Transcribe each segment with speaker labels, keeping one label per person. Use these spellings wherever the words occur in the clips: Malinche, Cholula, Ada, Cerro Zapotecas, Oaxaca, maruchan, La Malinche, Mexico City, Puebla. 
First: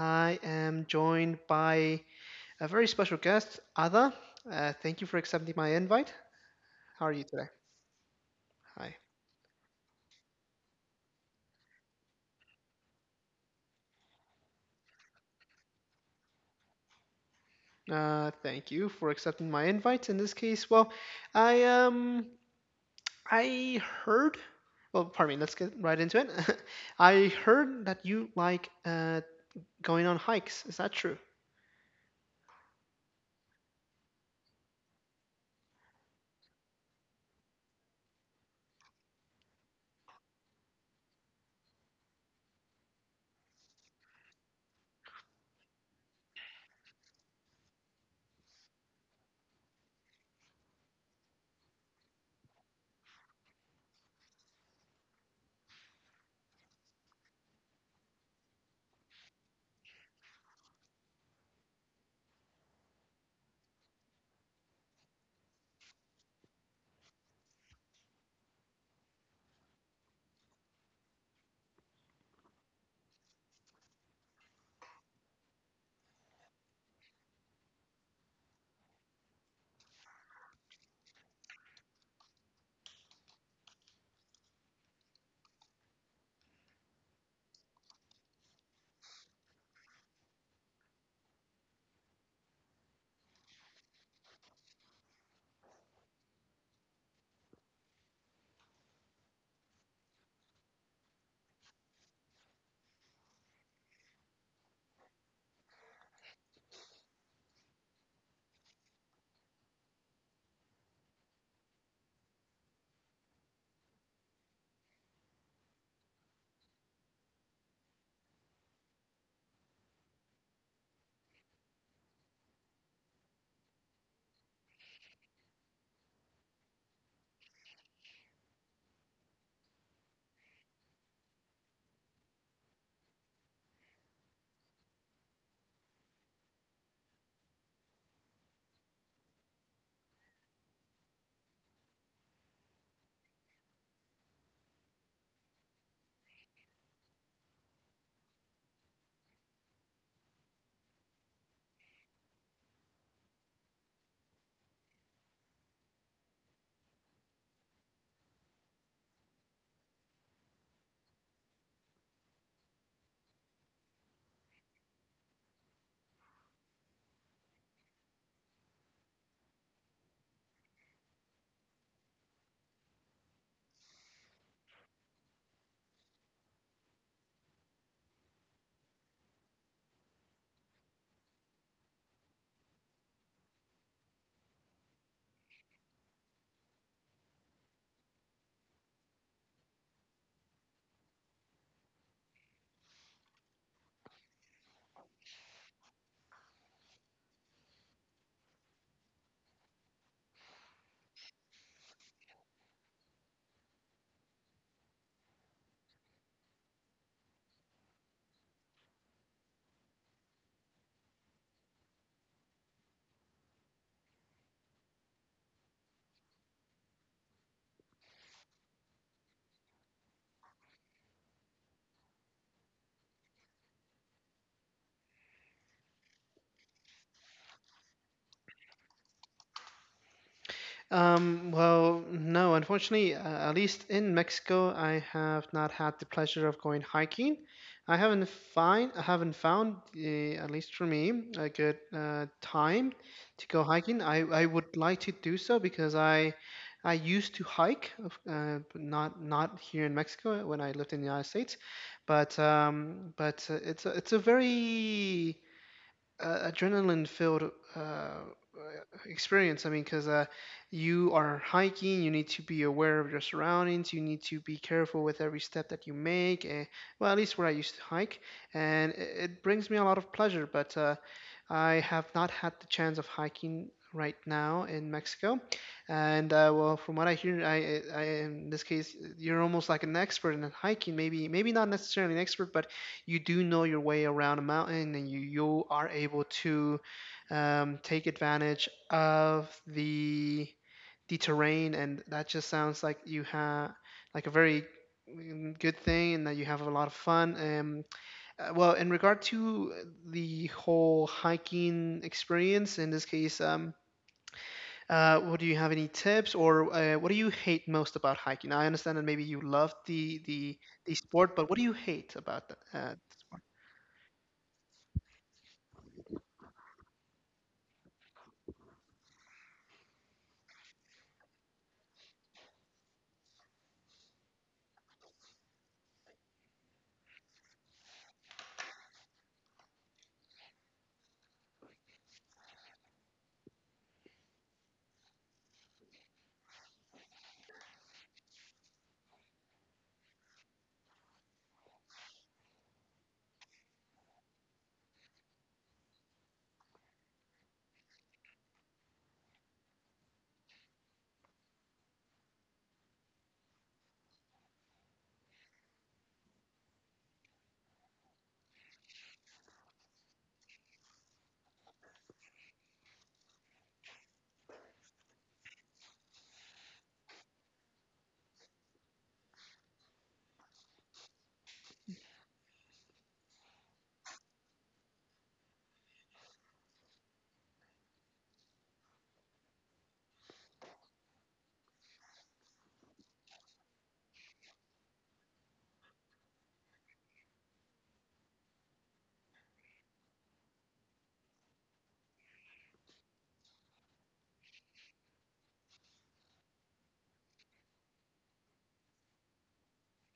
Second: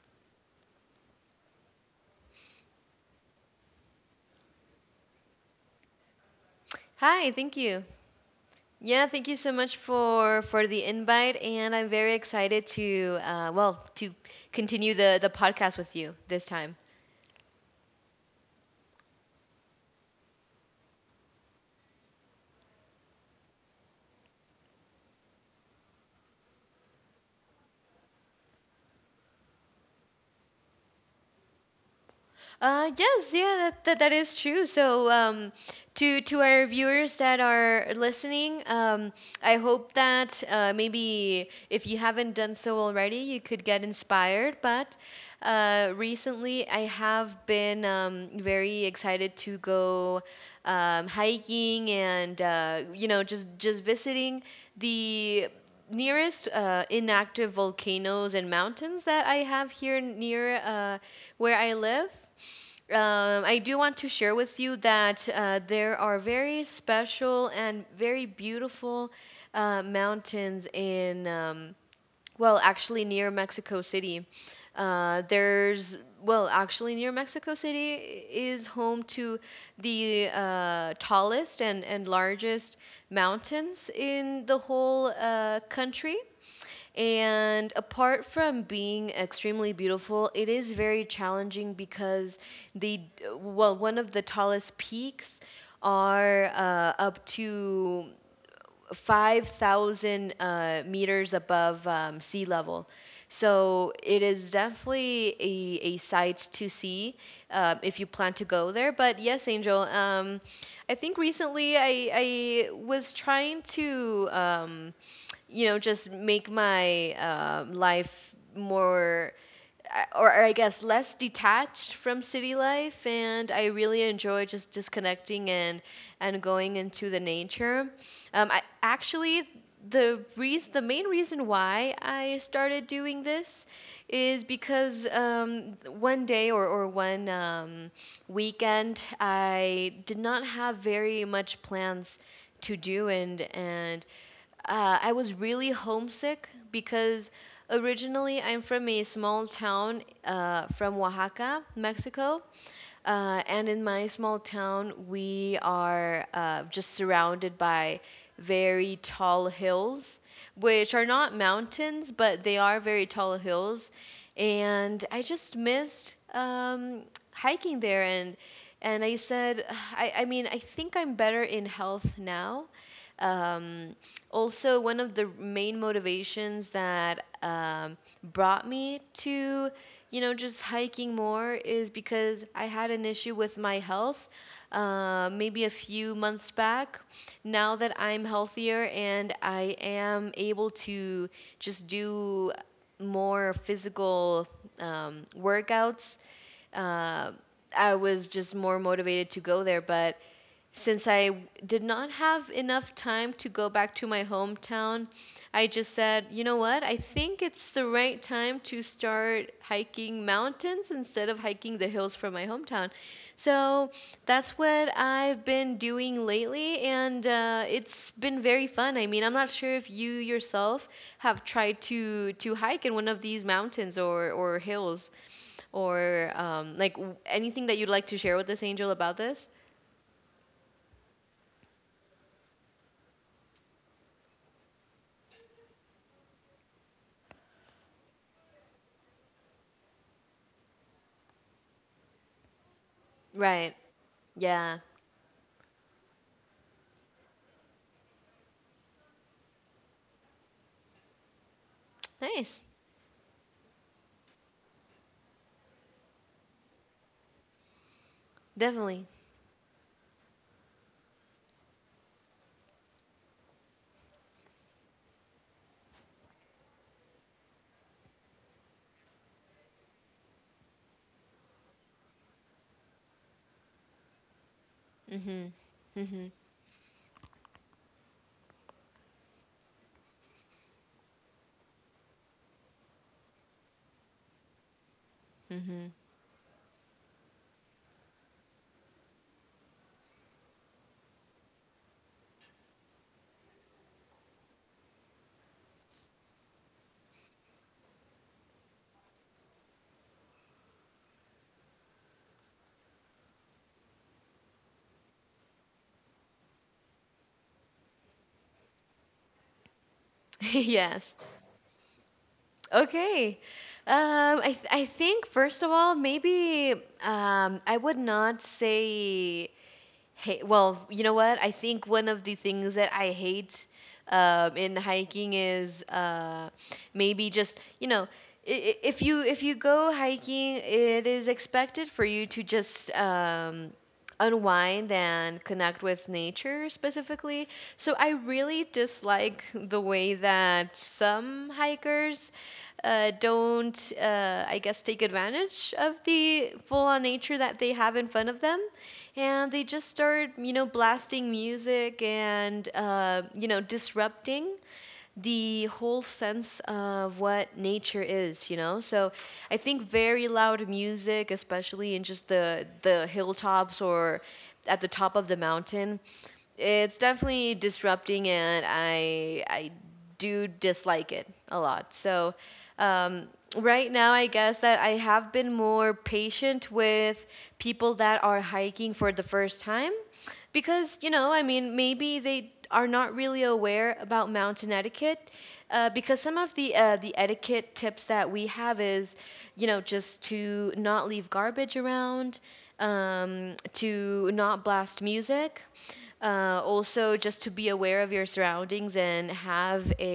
Speaker 1: I am joined by a very special guest, Ada. Thank you for accepting my invite. How are you
Speaker 2: Hi,
Speaker 1: today?
Speaker 2: thank you.
Speaker 1: Hi.
Speaker 2: Yeah, thank you so much for the invite, and I'm very excited to well to continue the podcast with you this time.
Speaker 1: Thank you for accepting my invite. In this case, well, I um, I heard. Well, pardon me. Let's get right into it. I heard that you like going on hikes. Is that true?
Speaker 2: Yes, yeah, that is true. So, to our viewers that are listening, I hope that maybe if you haven't done so already, you could get inspired. But recently, I have been very excited to go hiking and just visiting the nearest inactive volcanoes and mountains that I have here near where I live. I do want to share with you that there are very special and very beautiful mountains in, well, actually near Mexico City. Well, actually near Mexico City is home to the tallest and largest mountains in the whole country. And apart from being extremely beautiful, it is very challenging because the well, one of the tallest peaks are up to 5,000 meters above sea level. So it is definitely a sight to see if you plan to go there. But yes, Angel, I think recently I was trying to just make my life more I- or I guess less detached from city life, and I really enjoy just disconnecting and going into the nature. I actually the reason the main reason why I started doing this is because one day or one weekend I did not have very much plans to do and I was really homesick because originally I'm from a small town from Oaxaca, Mexico, and in my small town, we are just surrounded by very tall hills, which are not mountains, but they are very tall hills. And I just missed hiking there. And I said, I mean, I think I'm better in health now. Um, also, one of the main motivations that brought me to just hiking more is because I had an issue with my health maybe a few months back. Now that I'm healthier and I am able to just do more physical workouts, uh, I was just more motivated to go there. But since I did not have enough time to go back to my hometown, I just said, you know what? I think it's the right time to start hiking mountains instead of hiking the hills from my hometown. So that's what I've been doing lately, and it's been very fun. I mean, I'm not sure if you yourself have tried to hike in one of these mountains or hills or like anything that you'd like to share with us, Angel, about this.
Speaker 1: Well, no, unfortunately, at least in Mexico, I have not had the pleasure of going hiking. I haven't I haven't found, at least for me, a good time to go
Speaker 2: Right.
Speaker 1: hiking. I would
Speaker 2: Yeah.
Speaker 1: like to do so because I used to hike, but not here in Mexico when I lived in the United States, but
Speaker 2: Nice.
Speaker 1: um, but uh, it's a very adrenaline filled
Speaker 2: Definitely.
Speaker 1: experience. I mean, because you are hiking, you need to be aware of your surroundings, you need to be careful with every step that you make. And, well, at least where I used to hike, and it brings me a lot of pleasure. But I have not had the chance of hiking right now in Mexico,
Speaker 2: Mhm.
Speaker 1: and
Speaker 2: Mhm.
Speaker 1: well, from what I hear, I in this case you're almost like an expert in hiking. Maybe not necessarily an expert, but you do know your way around a mountain and you are
Speaker 2: Mhm.
Speaker 1: able to take advantage of the terrain, and that just sounds like you have like a very good thing, and that you have a lot of fun well, in regard to the whole hiking experience in this case what do you have any tips, or what do you hate most about hiking? I understand that maybe you love the
Speaker 2: Yes.
Speaker 1: sport, but what do you hate about the?
Speaker 2: Okay. I think first of all maybe I would not say, "Hey, well, you know what? I think one of the things that I hate in hiking is maybe just if you go hiking, it is expected for you to just unwind and connect with nature specifically." So I really dislike the way that some hikers don't, I guess, take advantage of the full on nature that they have in front of them and they just start blasting music and disrupting the whole sense of what nature is, you know? So I think very loud music, especially in just the hilltops or at the top of the mountain, it's definitely disrupting and I do dislike it a lot. So um right now I guess that I have been more patient with people that are hiking for the first time because I mean maybe they are not really aware about mountain etiquette because some of the etiquette tips that we have is just to not leave garbage around, to not blast music, also, just to be aware of your surroundings and have a,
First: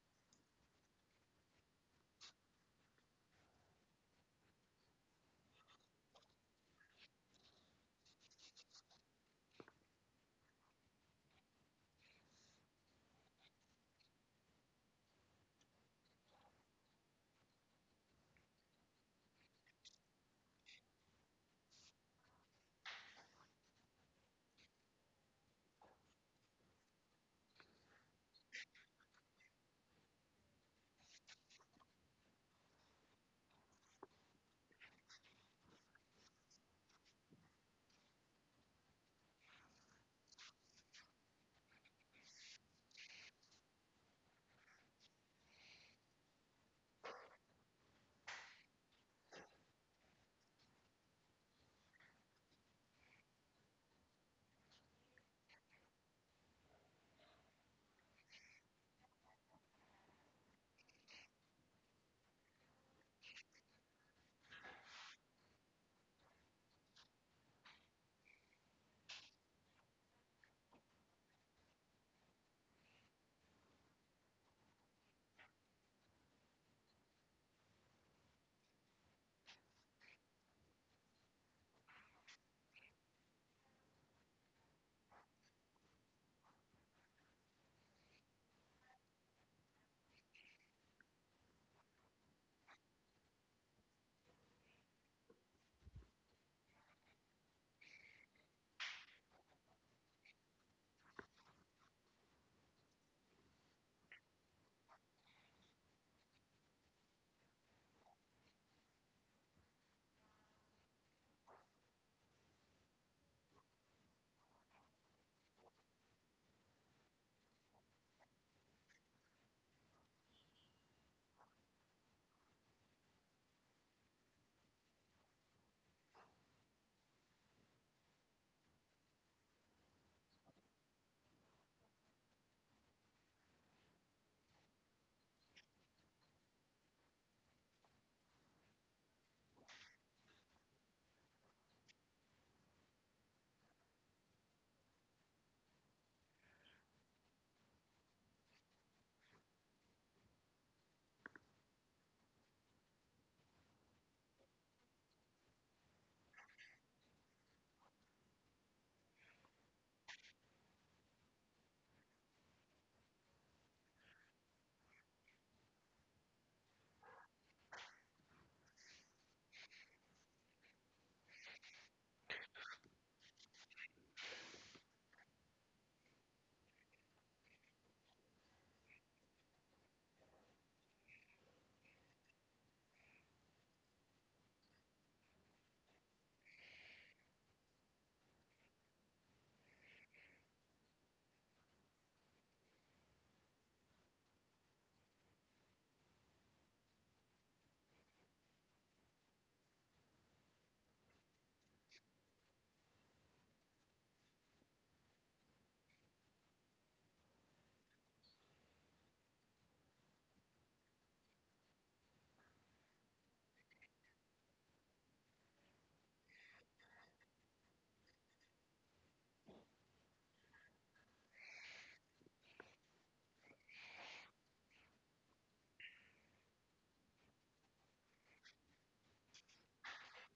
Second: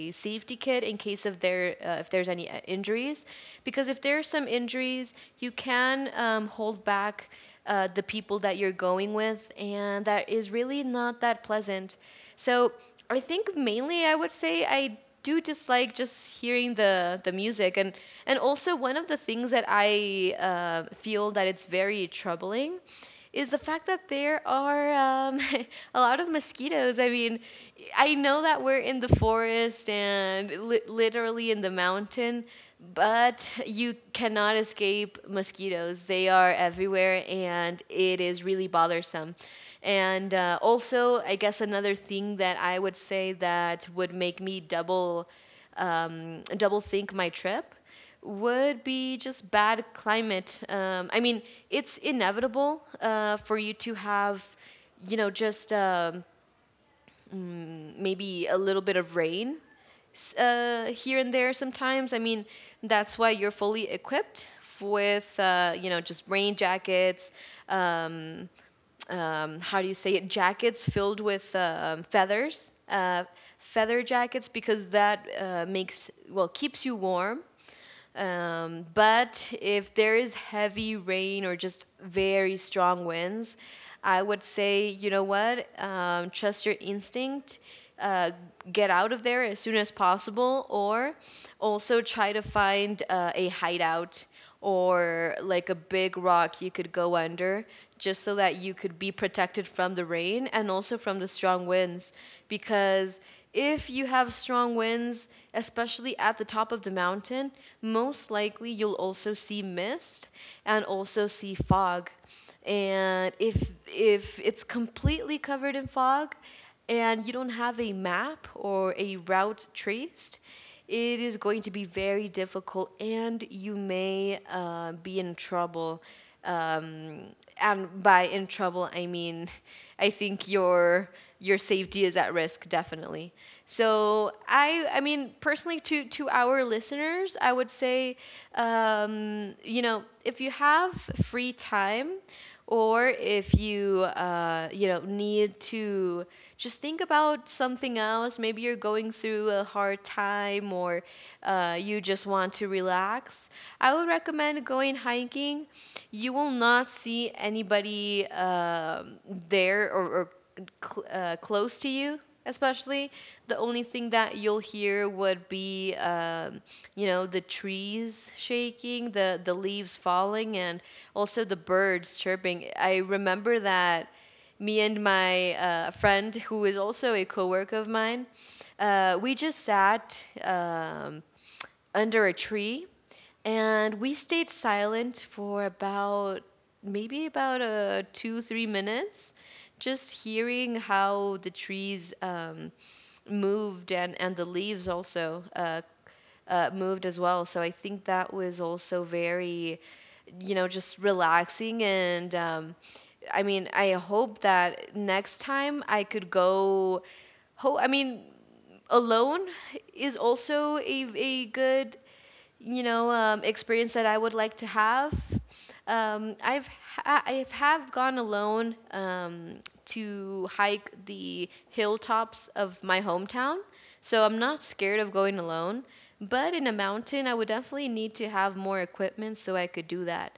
Speaker 2: a safety kit in case of there if there's any injuries, because if there are some injuries, you can hold back the people that you're going with, and that is really not that pleasant. So I think mainly I would say I do dislike just hearing the music, and also one of the things that I feel that it's very troubling is the fact that there are um, a lot of mosquitoes. I mean, I know that we're in the forest and literally in the mountain, but you cannot escape mosquitoes. They are everywhere and it is really bothersome. And also, I guess another thing that I would say that would make me double think my trip would be just bad climate. I mean, it's inevitable for you to have, just maybe a little bit of rain here and there sometimes. I mean, that's why you're fully equipped with, just rain jackets. Um, how do you say it? Jackets filled with feathers, feather jackets, because that makes well keeps you warm, but if there is heavy rain or just very strong winds, I would say, you know what, trust your instinct, uh, get out of there as soon as possible, or also try to find a hideout or like a big rock you could go under, just so that you could be protected from the rain and also from the strong winds, because if you have strong winds, especially at the top of the mountain, most likely you'll also see mist and also see fog. And if it's completely covered in fog and you don't have a map or a route traced, it is going to be very difficult and you may be in trouble. Um, and by in trouble, I mean, I think your safety is at risk, definitely. So I mean, personally, to our listeners, I would say, if you have free time, or if you you know need to just think about something else, maybe you're going through a hard time, or you just want to relax. I would recommend going hiking. You will not see anybody there, or close to you especially. The only thing that you'll hear would be the trees shaking, the leaves falling, and also the birds chirping. I remember that me and my friend, who is also a coworker of mine, we just sat under a tree, and we stayed silent for about maybe about two, 3 minutes, just hearing how the trees moved, and the leaves also moved as well. So I think that was also very, just relaxing. And I mean, I hope that next time I could go. I mean, alone is also a good, experience that I would like to have. I have gone alone to hike the hilltops of my hometown, so I'm not scared of going alone. But in a mountain, I would definitely need to have more equipment so I could do that.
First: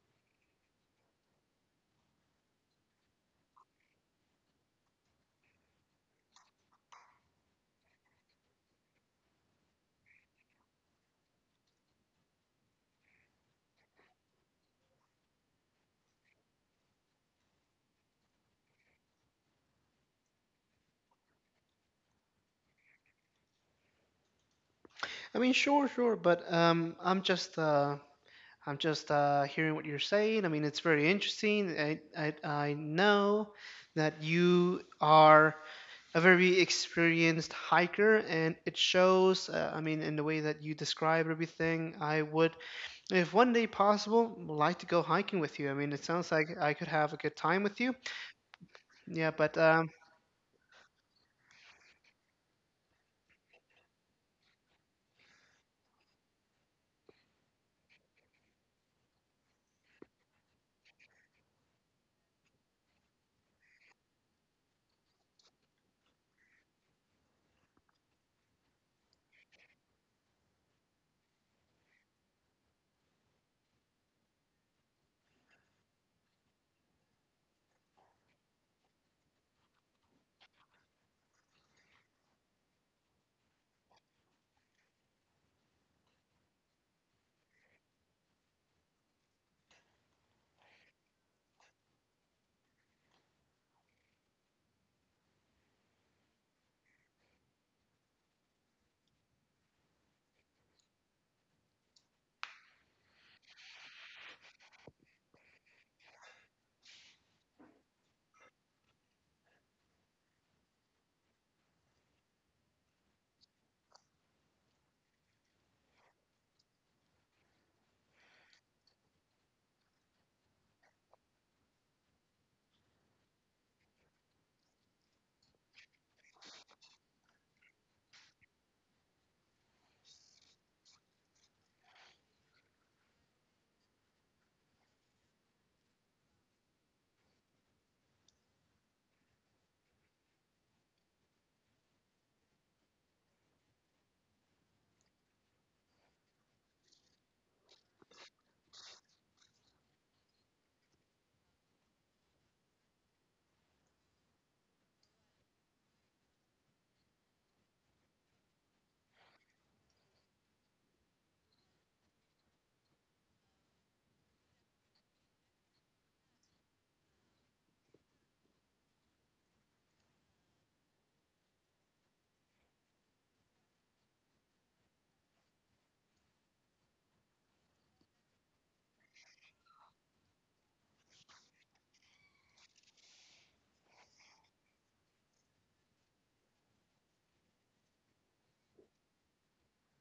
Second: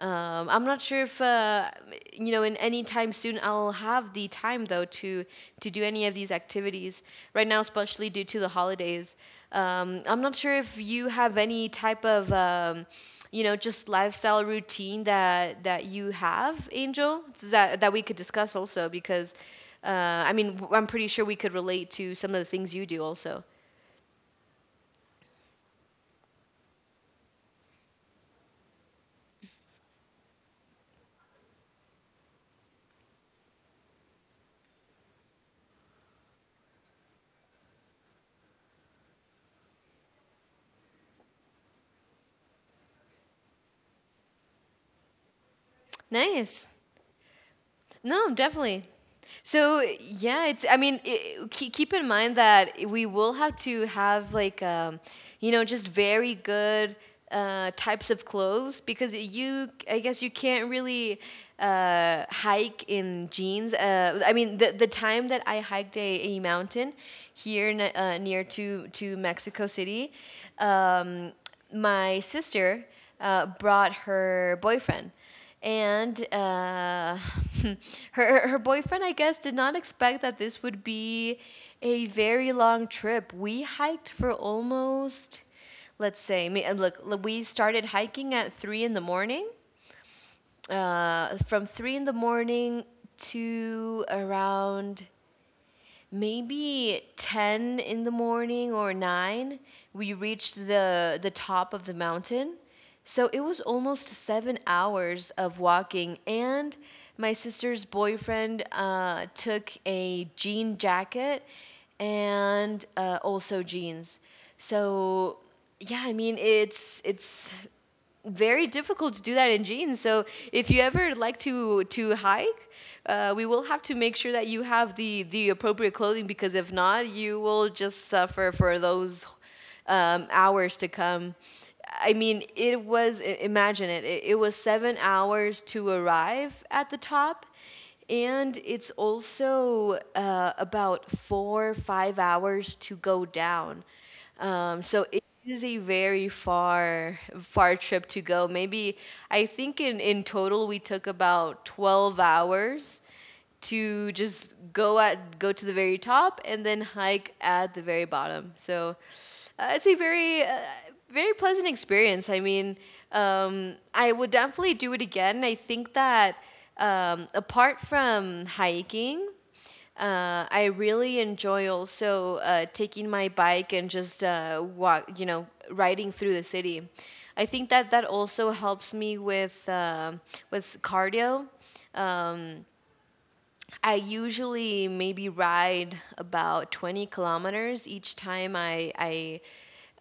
Speaker 2: I'm not sure if in any time soon I'll have the time though to do any of these activities right now, especially due to the holidays. I'm not sure if you have any type of just lifestyle routine that you have, Angel, that we could discuss also, because uh, I mean I'm pretty sure we could relate to some of the things you do also.
Speaker 1: I mean, sure, sure, but I'm just hearing what you're saying. I mean, it's very interesting. I know that you are a very experienced hiker, and it shows. I mean, in the way that you describe everything, I would, if one day possible, would like to go hiking with you. I mean, it sounds like
Speaker 2: Nice.
Speaker 1: I could have a good time with you.
Speaker 2: No, definitely.
Speaker 1: Yeah, but
Speaker 2: So yeah, it's. I mean, I keep in mind that we will have to have, like, just very good types of clothes, because you, I guess, you can't really hike in jeans. I mean, the time that I hiked a mountain here near to Mexico City, um, my sister brought her boyfriend, and her boyfriend, I guess, did not expect that this would be a very long trip. We hiked for almost, let's say, I mean, and look, we started hiking at 3 in the morning. From 3 in the morning to around maybe 10 in the morning or 9, we reached the top of the mountain. So it was almost 7 hours of walking, and my sister's boyfriend took a jean jacket and also jeans. So yeah, I mean, it's very difficult to do that in jeans. So if you ever like to hike, we will have to make sure that you have the appropriate clothing because if not, you will just suffer for those hours to come. I mean, it was imagine it. It was 7 hours to arrive at the top. And it's also about four, 5 hours to go down. Um, so it, this is a very far trip to go. Maybe I think in total we took about 12 hours to just go to the very top and then hike at the very bottom. So it's a very pleasant experience. I mean, I would definitely do it again. I think that apart from hiking, I really enjoy also taking my bike and just riding through the city. I think that that also helps me with cardio. Um, I usually maybe ride about 20 kilometers each time I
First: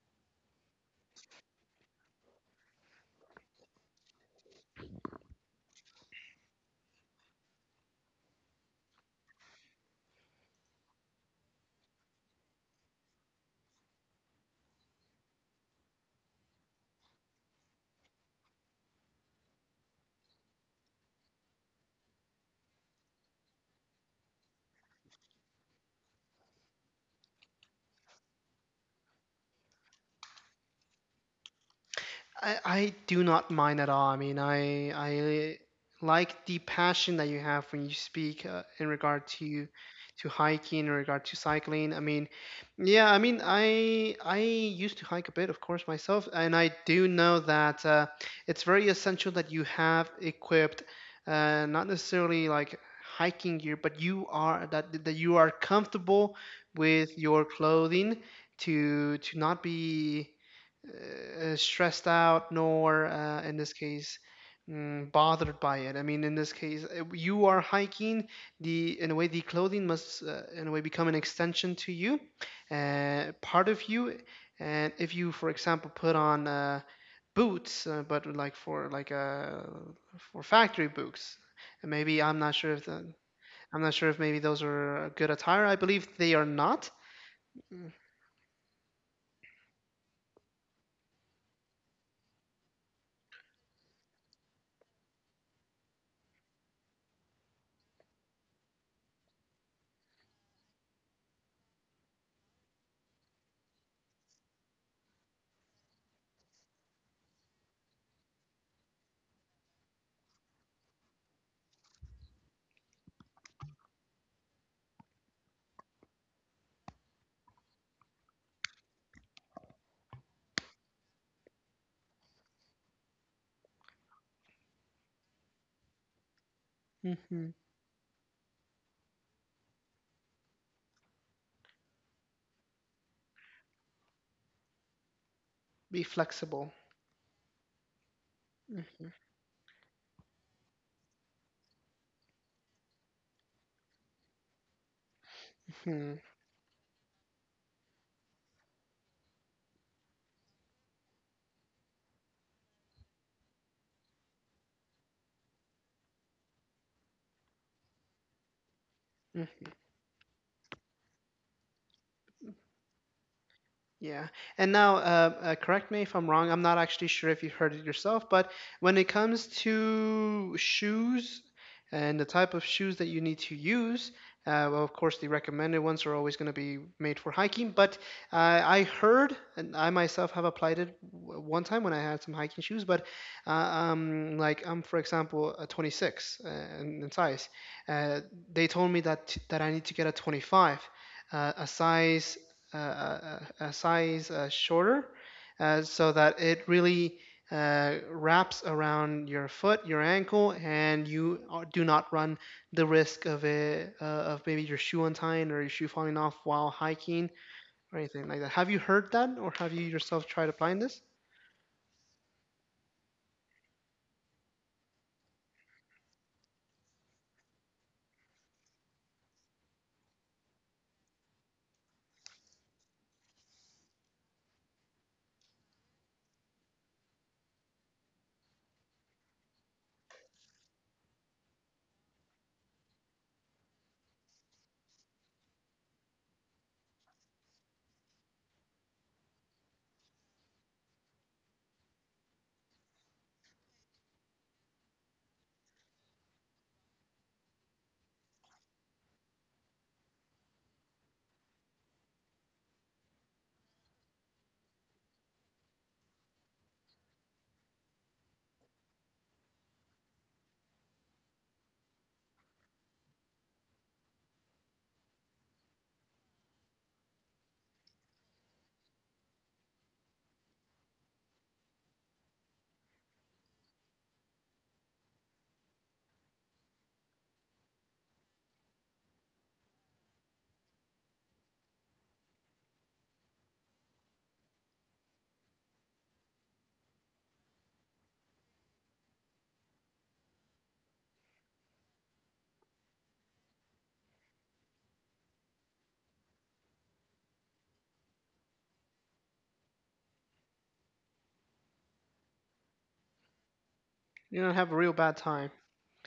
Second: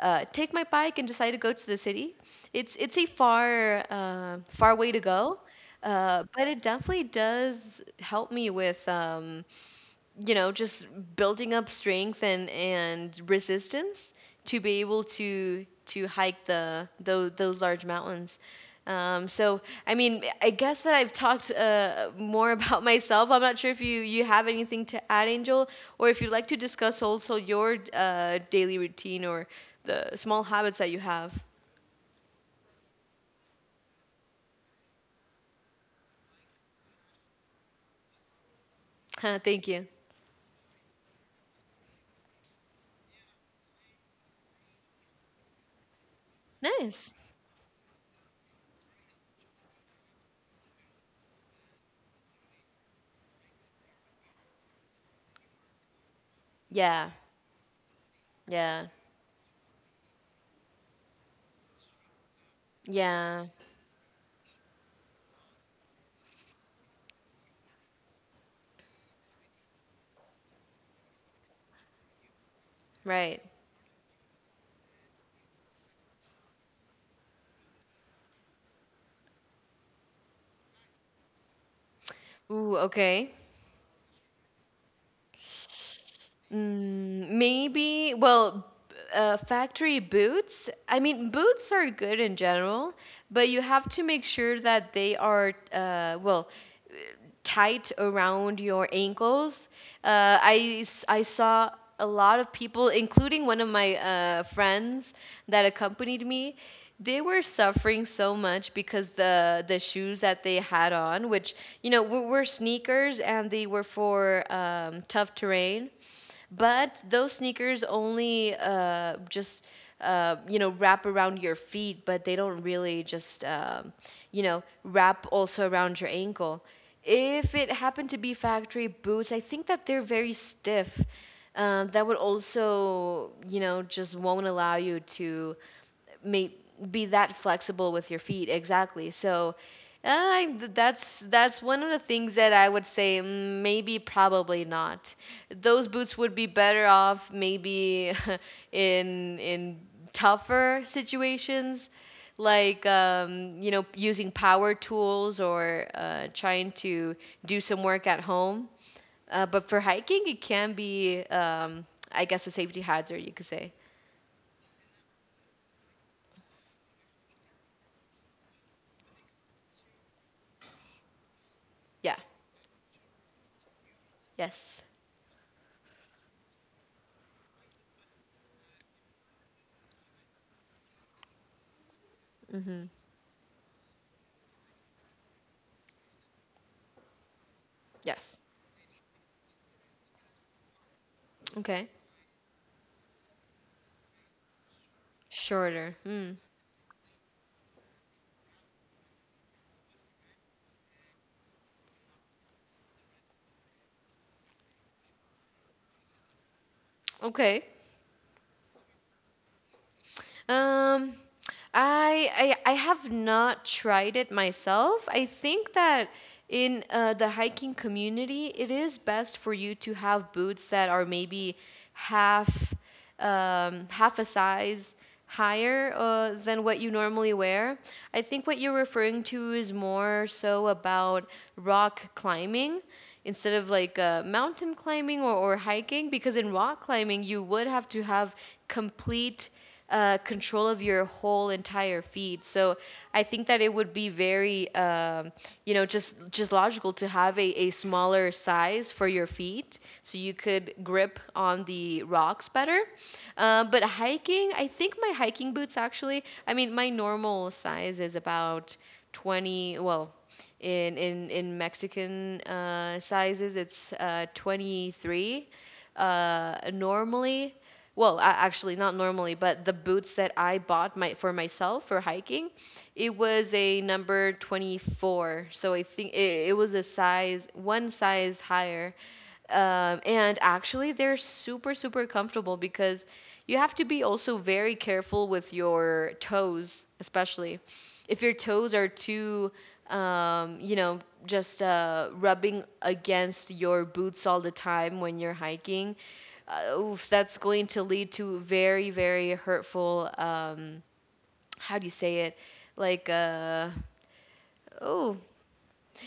Speaker 2: take my bike and decide to go to the city. It's a far way to go, but it definitely does help me with. You know just building up strength and resistance to be able to hike the those large mountains um, so I mean I guess that I've talked more about myself. I'm not sure if you have anything to add, Angel, or if you'd like to discuss also your daily routine or the small habits that you have.
Speaker 1: I do not mind at all. I mean, I like the passion that you have when you speak in regard
Speaker 2: Huh, thank
Speaker 1: to
Speaker 2: you.
Speaker 1: to hiking, in regard to cycling. I mean, yeah, I mean, I used to hike a bit, of course, myself, and I do
Speaker 2: Nice.
Speaker 1: know that it's very essential that you have equipped, not necessarily like hiking gear, but you are that that you are comfortable
Speaker 2: Yeah,
Speaker 1: with your clothing
Speaker 2: yeah,
Speaker 1: to not be stressed out, nor
Speaker 2: yeah.
Speaker 1: in this case bothered by it. I mean, in this case you are hiking, the in a way, the clothing must, in a way, become an extension to you,
Speaker 2: Right.
Speaker 1: part of you, and if you, for example, put on boots, but for factory boots, and maybe i'm not sure
Speaker 2: Ooh,
Speaker 1: if the
Speaker 2: okay.
Speaker 1: i'm not sure if maybe those are good attire. I believe they are not.
Speaker 2: Mm, maybe, well, factory boots. I mean, boots are good in general, but you have to make sure that they are, well, tight around your ankles. I, I saw a lot of people, including one of my friends that accompanied me. They were suffering so much because the shoes that they had on, which you know were sneakers, and they were for tough terrain, but those sneakers only just you know wrap around your feet, but they don't really just you know wrap also around your ankle.
Speaker 1: Mhm.
Speaker 2: If it happened to be factory boots, I think that they're very stiff. That would also, you know, just won't allow you to
Speaker 1: Be
Speaker 2: may
Speaker 1: flexible.
Speaker 2: be that flexible with your feet exactly. So I, that's one of the things that I would say. Mm, maybe probably not. Those
Speaker 1: Mhm.
Speaker 2: boots would be better off maybe in tougher situations, like you know using power tools or trying to do some work at home. But
Speaker 1: Mhm.
Speaker 2: for hiking, it can be I guess a safety hazard, you could say.
Speaker 1: Yeah. And now, correct me if I'm wrong. I'm not actually sure if you heard it yourself, but when it comes to shoes
Speaker 2: Yeah.
Speaker 1: and the type of shoes that you need to use,
Speaker 2: Yes.
Speaker 1: well, of course, the recommended ones are always going to be made for hiking. But I heard, and I myself have applied it one time when I had some hiking shoes,
Speaker 2: Hmm.
Speaker 1: but like I'm, for example, a 26 in size. Uh,
Speaker 2: Yes.
Speaker 1: they told me that I need to get a 25, uh, a
Speaker 2: Okay.
Speaker 1: size a size shorter,
Speaker 2: Shorter.
Speaker 1: so
Speaker 2: Hmm.
Speaker 1: that it really wraps around your foot, your ankle, and you do not run the risk of it, of maybe your shoe untying or your shoe falling off while hiking
Speaker 2: Okay.
Speaker 1: or anything like that. Have you heard that, or have you yourself tried applying this?
Speaker 2: Um. I have not tried it myself. I think that in the hiking community, it is best for you to have boots that are maybe half half a size higher than what you normally wear. I think what you're referring to is more so about rock climbing instead of like mountain climbing or hiking, because in rock climbing you would have to have complete control of your whole entire feed. So I think that it would be very, you know, just logical to have a smaller size for your feet so you could grip on the rocks better. But hiking, I think my hiking boots actually, I mean, my normal size is about 20, well, in Mexican sizes, it's 23 normally. Well, actually not normally, but the boots that I bought my for myself for hiking, it was a number 24. So I think it was a size one size higher, and actually, they're super, super comfortable because you have to be also very careful with your toes, especially if your toes are too, you know, just rubbing against your boots all the time when you're hiking. Oof, that's going to lead to very, very hurtful. How do you say it? Like,
Speaker 1: You're gonna have a real
Speaker 2: oh,
Speaker 1: bad time.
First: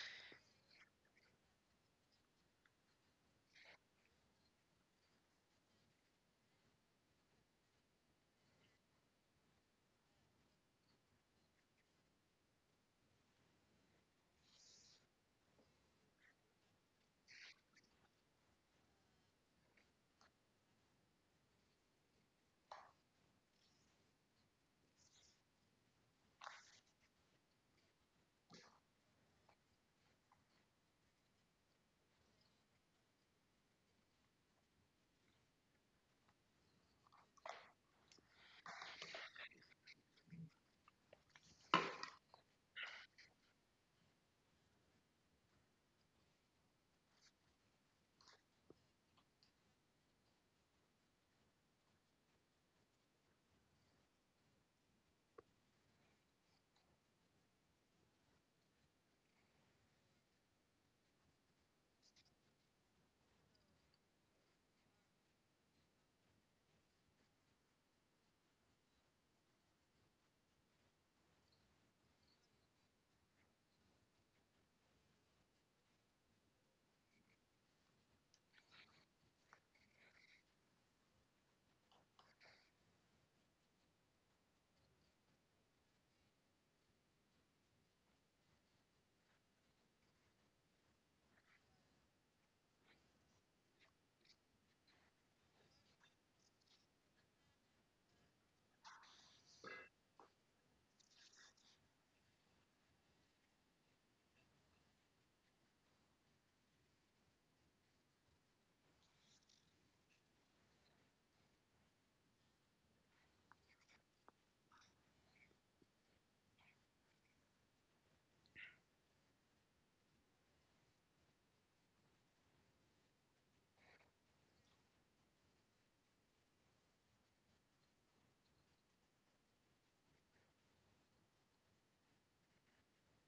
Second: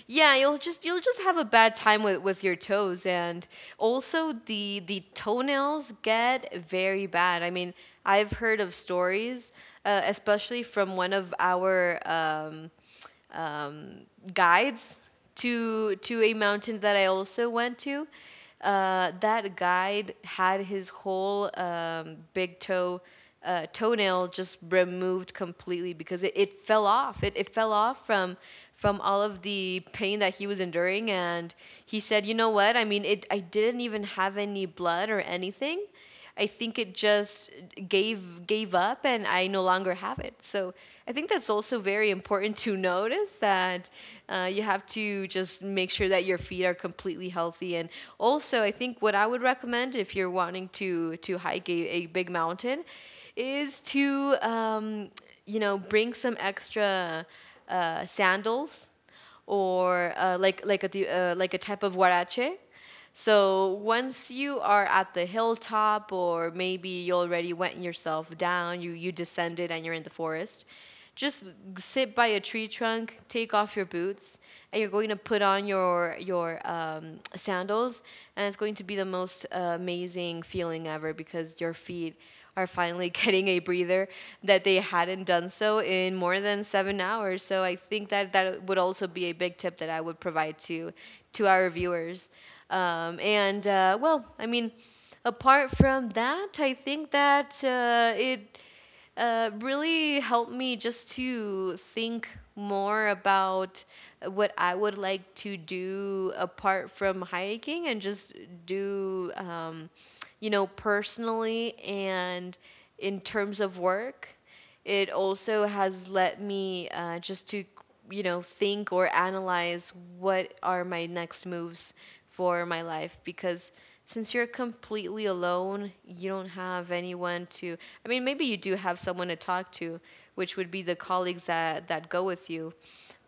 Speaker 2: yeah, you'll just have a bad time with your toes and also the toenails get very bad. I mean, I've heard of stories, especially from one of our um, guides to a mountain that I also went to. That guide had his whole big toe toenail just removed completely because it fell off. It fell off from all of the pain that he was enduring, and he said, "You know what? I mean, it. I didn't even have any blood or anything." I think it just gave up and I no longer have it. So I think that's also very important to notice that you have to just make sure that your feet are completely healthy. And also, I think what I would recommend if you're wanting to hike a big mountain is to you know bring some extra sandals or like a type of huarache. So once you are at the hilltop, or maybe you already went yourself down, you descended and you're in the forest, just sit by a tree trunk, take off your boots, and you're going to put on your sandals, and it's going to be the most amazing feeling ever because your feet are finally getting a breather that they hadn't done so in more than 7 hours. So I think that that would also be a big tip that I would provide to our viewers. And well, I mean, apart from that, I think that it really helped me just to think more about what I would like to do apart from hiking and just do, you know, personally and in terms of work. It also has let me just to, you know, think or analyze what are my next moves for my life because since you're completely alone, you don't have anyone to, I mean, maybe you do have someone to talk to, which would be the colleagues that, that go with you,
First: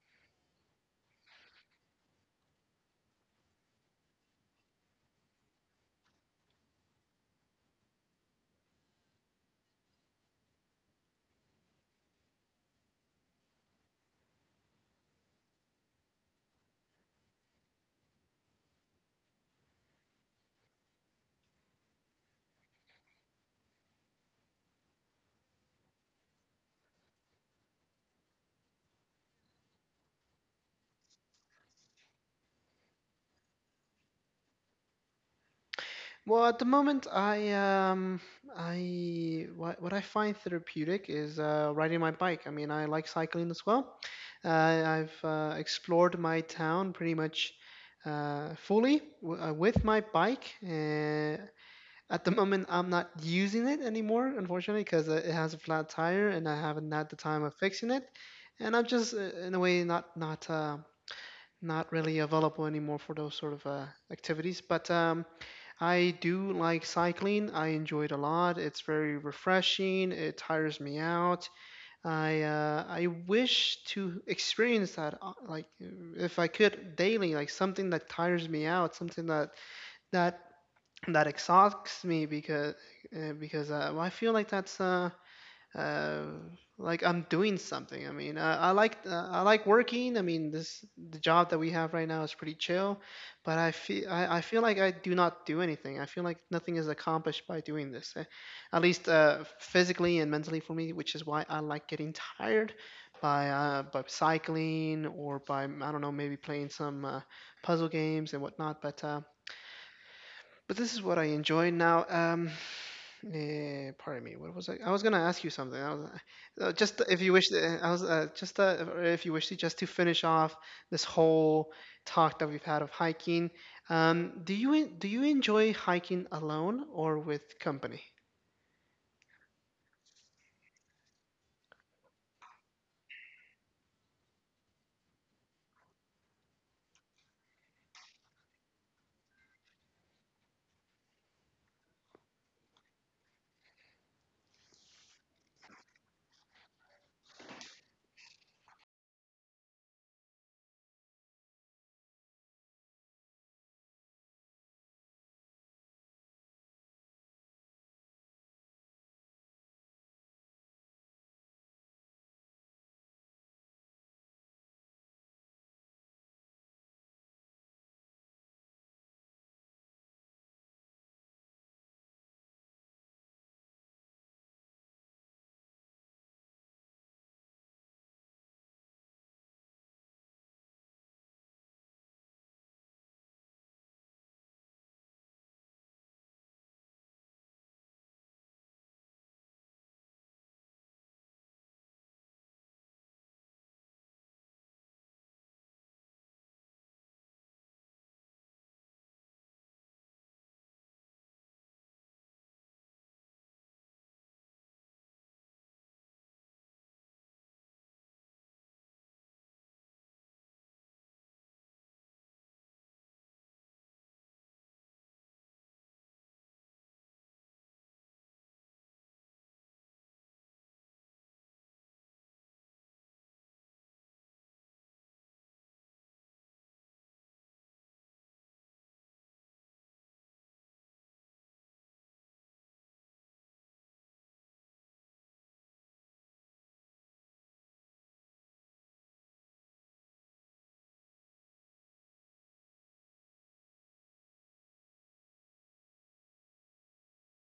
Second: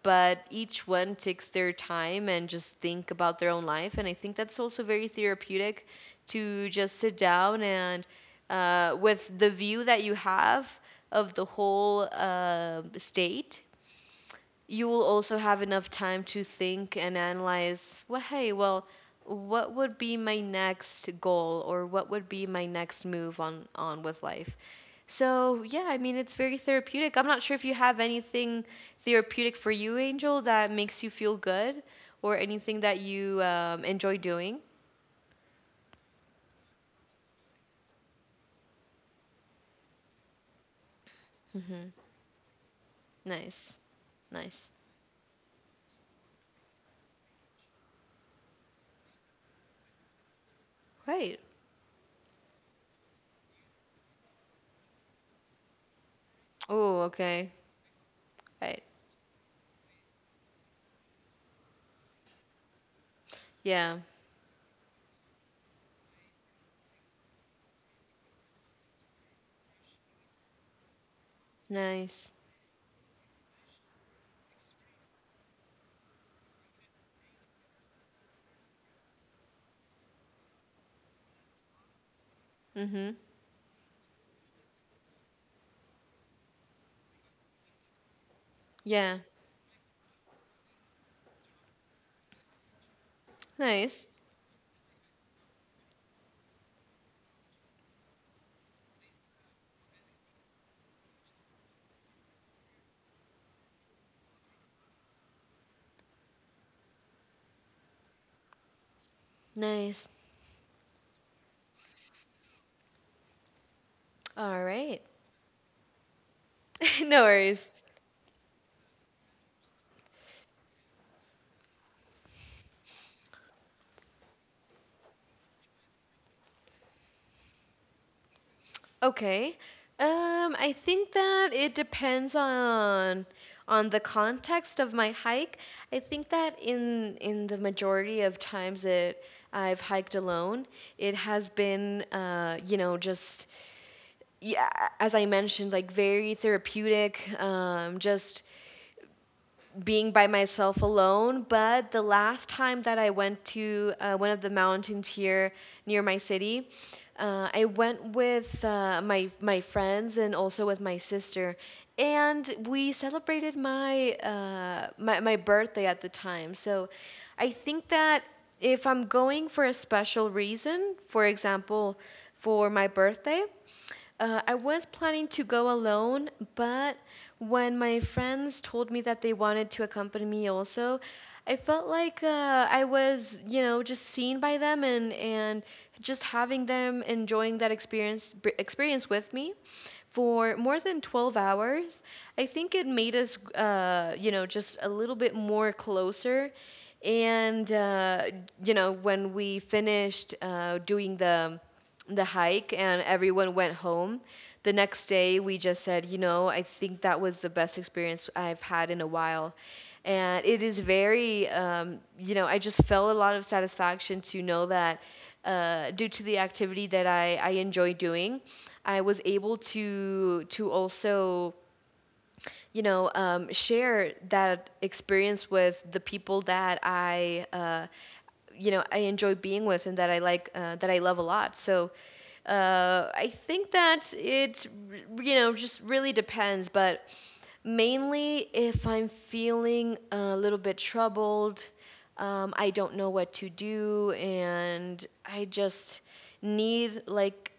Speaker 2: but each one takes their time and just think about their own life. And I think that's also very therapeutic to just sit down and, with the view that you have of the whole state, you will also have enough time to think and analyze, well, hey, well, what would be my next goal or what would be my next move on with life. So, yeah, I mean, it's very therapeutic. I'm not sure if you have anything therapeutic for you, Angel, that makes you feel good or anything that you enjoy doing.
Speaker 1: Well, at the moment, I what I find therapeutic is
Speaker 2: Hmm.
Speaker 1: riding my bike. I mean, I like cycling as
Speaker 2: Nice.
Speaker 1: well. Uh,
Speaker 2: Nice.
Speaker 1: I've explored my town pretty much fully with my bike.
Speaker 2: Right.
Speaker 1: At the moment, I'm not using it anymore, unfortunately, because it has a flat tire and I haven't
Speaker 2: Oh,
Speaker 1: had the time
Speaker 2: okay.
Speaker 1: of fixing it. And
Speaker 2: Right.
Speaker 1: I'm just, in a way, not really available anymore for those sort of
Speaker 2: Yeah.
Speaker 1: activities. But I do like cycling. I enjoy it a lot. It's very refreshing. It tires me out.
Speaker 2: Nice.
Speaker 1: I wish to experience that like, if I could daily, like something that tires me out, something that that exhausts me, because
Speaker 2: Mm-hmm.
Speaker 1: well, I feel like that's uh, like I'm doing something. I mean, I, I like
Speaker 2: Yeah.
Speaker 1: uh, I like working. I mean, this the job that we have right now is pretty chill, but I
Speaker 2: Nice.
Speaker 1: feel I, I feel like I do not do anything. I feel like nothing is accomplished by doing this, at least physically and mentally for me, which is why I like getting tired by by cycling, or by, I don't know, maybe playing some puzzle games and whatnot. But uh,
Speaker 2: Nice.
Speaker 1: but this is what I enjoy now. Pardon me. What
Speaker 2: All
Speaker 1: was I? I
Speaker 2: right.
Speaker 1: was gonna ask you something.
Speaker 2: No worries.
Speaker 1: I was just if you wish to just to finish off this whole talk that we've had of hiking. Do you enjoy hiking alone or with company?
Speaker 2: Okay. I think that it depends on the context of my hike. I think that in the majority of times that I've hiked alone, it has been you know, just yeah, as I mentioned, like very therapeutic, just being by myself alone. But the last time that I went to one of the mountains here near my city, I went with my friends and also with my sister, and we celebrated my my birthday at the time. So I think that if I'm going for a special reason, for example, for my birthday, I was planning to go alone, but when my friends told me that they wanted to accompany me also, I felt like I was, you know, just seen by them and just having them enjoying that experience with me for more than 12 hours. I think it made us, you know, just a little bit more closer. And, you know, when we finished doing the hike and everyone went home, the next day we just said, you know, I think that was the best experience I've had in a while. And it is very, you know, I just felt a lot of satisfaction to know that due to the activity that I enjoy doing, I was able to also you know share that experience with the people that I you know I enjoy being with and that I like that I love a lot. So I think that it just really depends, but mainly if I'm feeling a little bit troubled, I don't know what to do, and I just need like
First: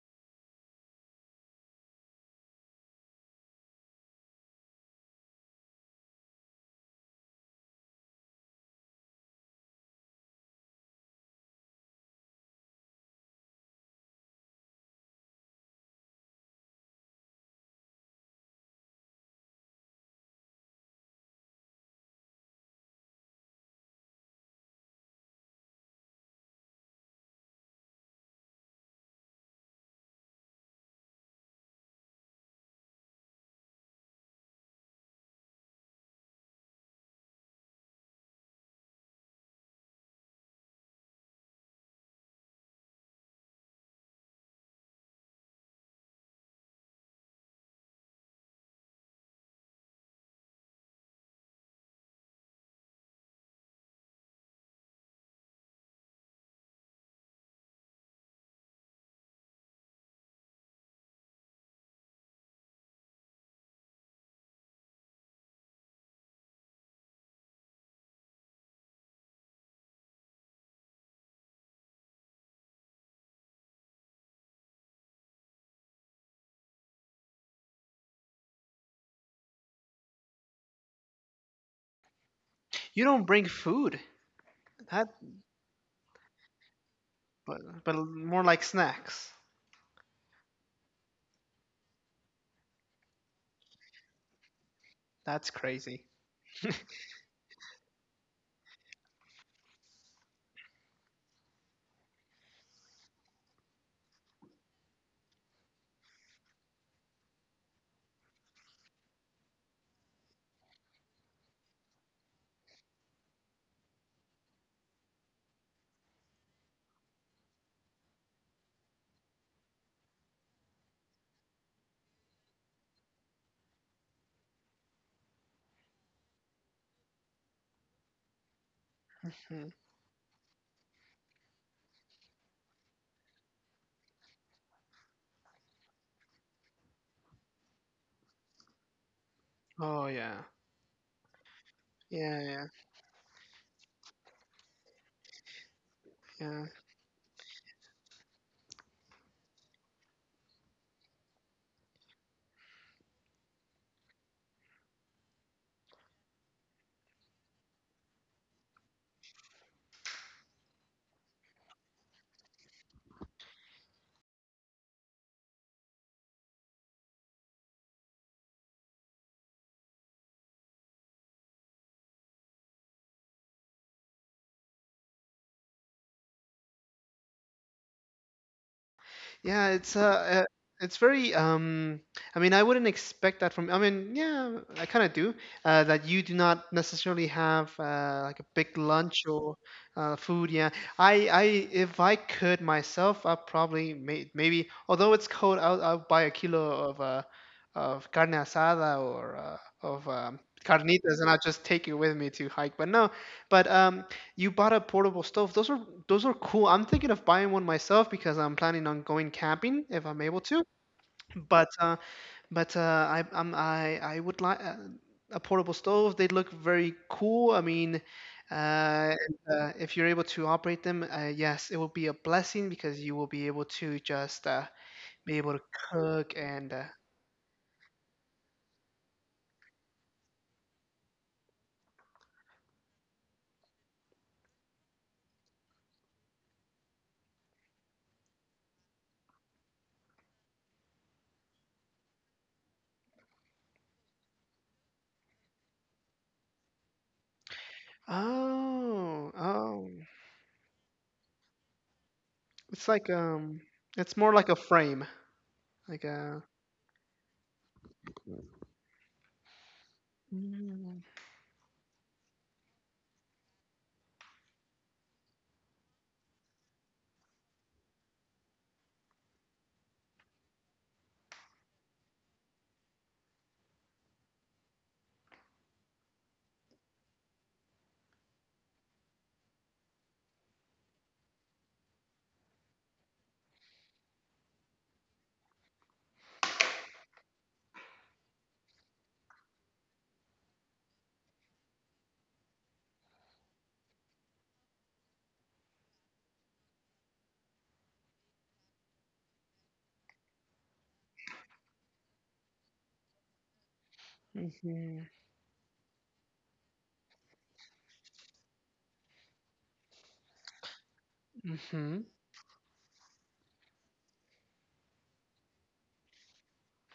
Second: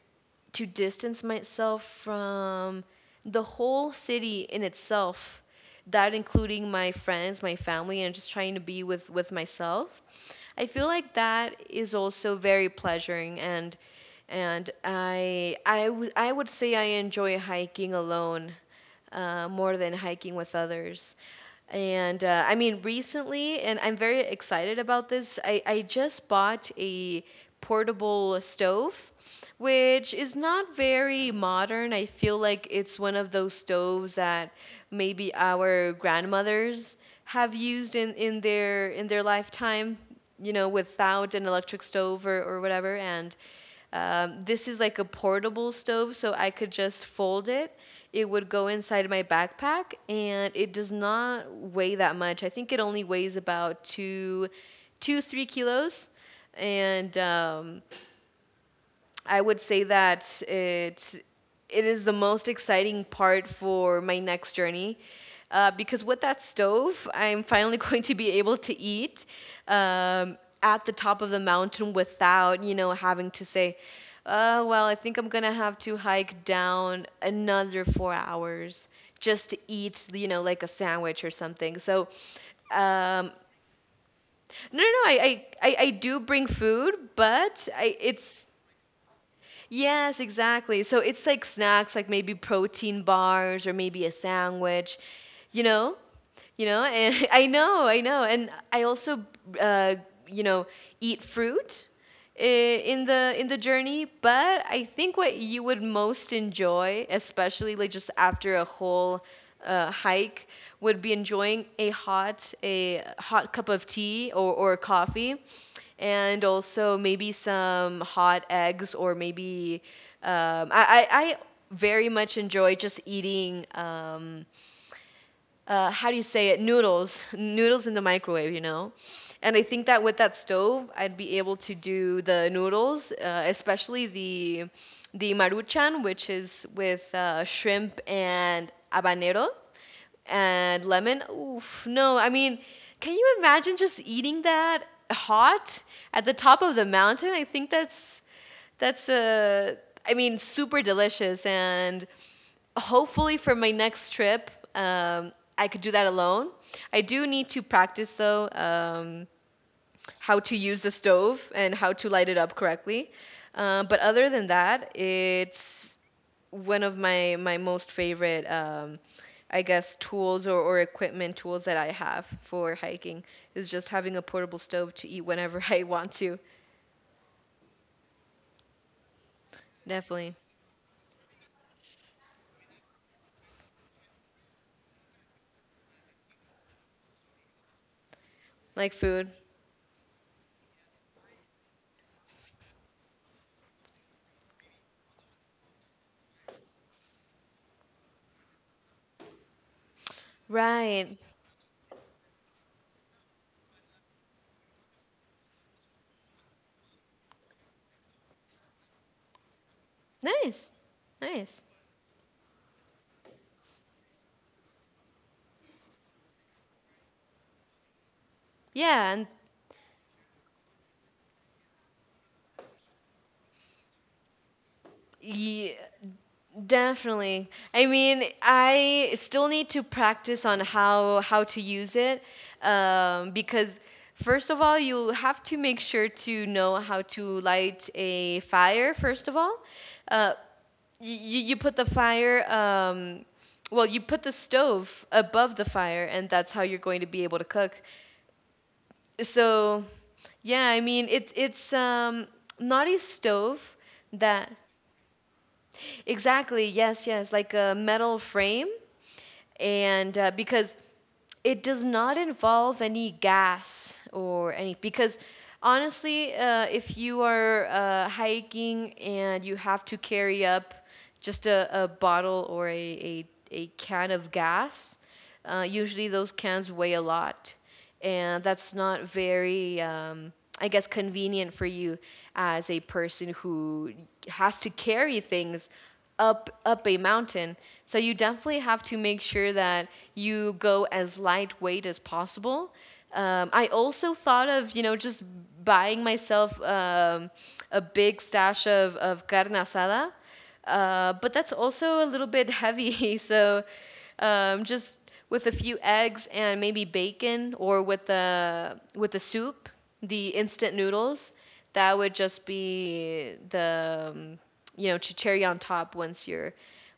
Speaker 2: to distance myself from the whole city in itself, that including my friends, my family, and just trying to be with myself. I feel like that is also very pleasuring. And I would say I enjoy hiking alone, more than hiking with others. And I mean, recently, and I'm very excited about this, I just bought a portable stove, which is not very modern. I feel like it's one of those stoves that maybe our grandmothers have used in their lifetime, without an electric stove, or whatever. And this is like a portable stove, so I could just fold it. It would go inside my backpack, and it does not weigh that much. I think it only weighs about two, 3 kilos, and I would say that it is the most exciting part for my next journey. Because with that stove, I'm finally going to be able to eat um, at the top of the mountain without, having to say, well, I think I'm going to have to hike down another 4 hours just to eat, you know, like a sandwich or something. So,
Speaker 1: You don't
Speaker 2: um,
Speaker 1: bring food.
Speaker 2: no, no, no,
Speaker 1: That
Speaker 2: I do bring food, but
Speaker 1: but
Speaker 2: I,
Speaker 1: more
Speaker 2: it's.
Speaker 1: like snacks.
Speaker 2: Yes, exactly. So it's like snacks, like maybe protein bars or maybe a sandwich,
Speaker 1: That's
Speaker 2: you know?
Speaker 1: crazy.
Speaker 2: And I know, I know. And I also uh, you know eat fruit in the journey. But I think what you would most enjoy, especially like just after a whole hike, would be enjoying a hot cup of tea, or coffee. And also maybe some hot eggs, or maybe I very much enjoy just eating how do you say it, noodles in the microwave, and I
Speaker 1: Hmm.
Speaker 2: think that with that stove I'd be able to do the noodles, especially the maruchan, which is with shrimp and habanero
Speaker 1: Oh, yeah.
Speaker 2: and lemon. Oof, no, I
Speaker 1: Yeah,
Speaker 2: mean,
Speaker 1: yeah,
Speaker 2: can you imagine just eating that hot at the top
Speaker 1: yeah.
Speaker 2: of the mountain? I think that's, I mean, super delicious. And hopefully, for my next trip, I could do that alone. I do need to practice, though, how to use the stove and how to light it up correctly. But other than that, it's one of my most favorite, I guess, tools, or equipment tools that I have for hiking, is just having a portable stove to eat whenever I want to.
Speaker 1: Yeah, it's
Speaker 2: Definitely.
Speaker 1: very I mean, I wouldn't expect that from I mean, yeah, I kind of do, that you do not necessarily have like a big
Speaker 2: Like
Speaker 1: lunch
Speaker 2: food.
Speaker 1: or food, yeah. I if I could myself, I probably maybe, although it's cold, I'll buy a kilo of carne asada, or of
Speaker 2: Right.
Speaker 1: carnitas, and I'll just take it with me to hike. But no, but you bought a portable stove. Those are cool. I'm thinking of buying one myself because I'm planning on going camping if I'm able to.
Speaker 2: Nice. Nice.
Speaker 1: But uh, but I I'm, I would like a portable stove. They look very cool. I mean,
Speaker 2: Yeah, and
Speaker 1: and, if you're able to operate them, yes, it will be a blessing because you will be able to just be able to
Speaker 2: yeah,
Speaker 1: cook and
Speaker 2: definitely. I mean, I still need to practice on how to use it, because first of all, you have to make sure to know how to light a fire. First of all, uh, you put the fire, well, you put the stove above the fire, and that's how you're going to be able to cook.
Speaker 1: oh,
Speaker 2: So,
Speaker 1: oh,
Speaker 2: yeah, I mean, it's not
Speaker 1: it's
Speaker 2: a
Speaker 1: like,
Speaker 2: stove
Speaker 1: it's more like
Speaker 2: that.
Speaker 1: a frame, like a.
Speaker 2: Exactly. Yes, yes, like a metal frame. And because
Speaker 1: Mm-hmm.
Speaker 2: it does not involve any gas or any, because honestly, if you are hiking and you have to carry up just a bottle, or a can of gas. Usually those cans weigh a lot, and that's not very I guess convenient for you as a person who has to carry things up a mountain. So you definitely have to make sure that you go as lightweight as possible. I also thought of, just buying myself a big stash of carne asada, but that's also a little bit heavy. So, just with a few eggs and maybe bacon, or with the soup, the instant noodles. That
Speaker 1: Mm-hmm.
Speaker 2: would just be the to cherry on top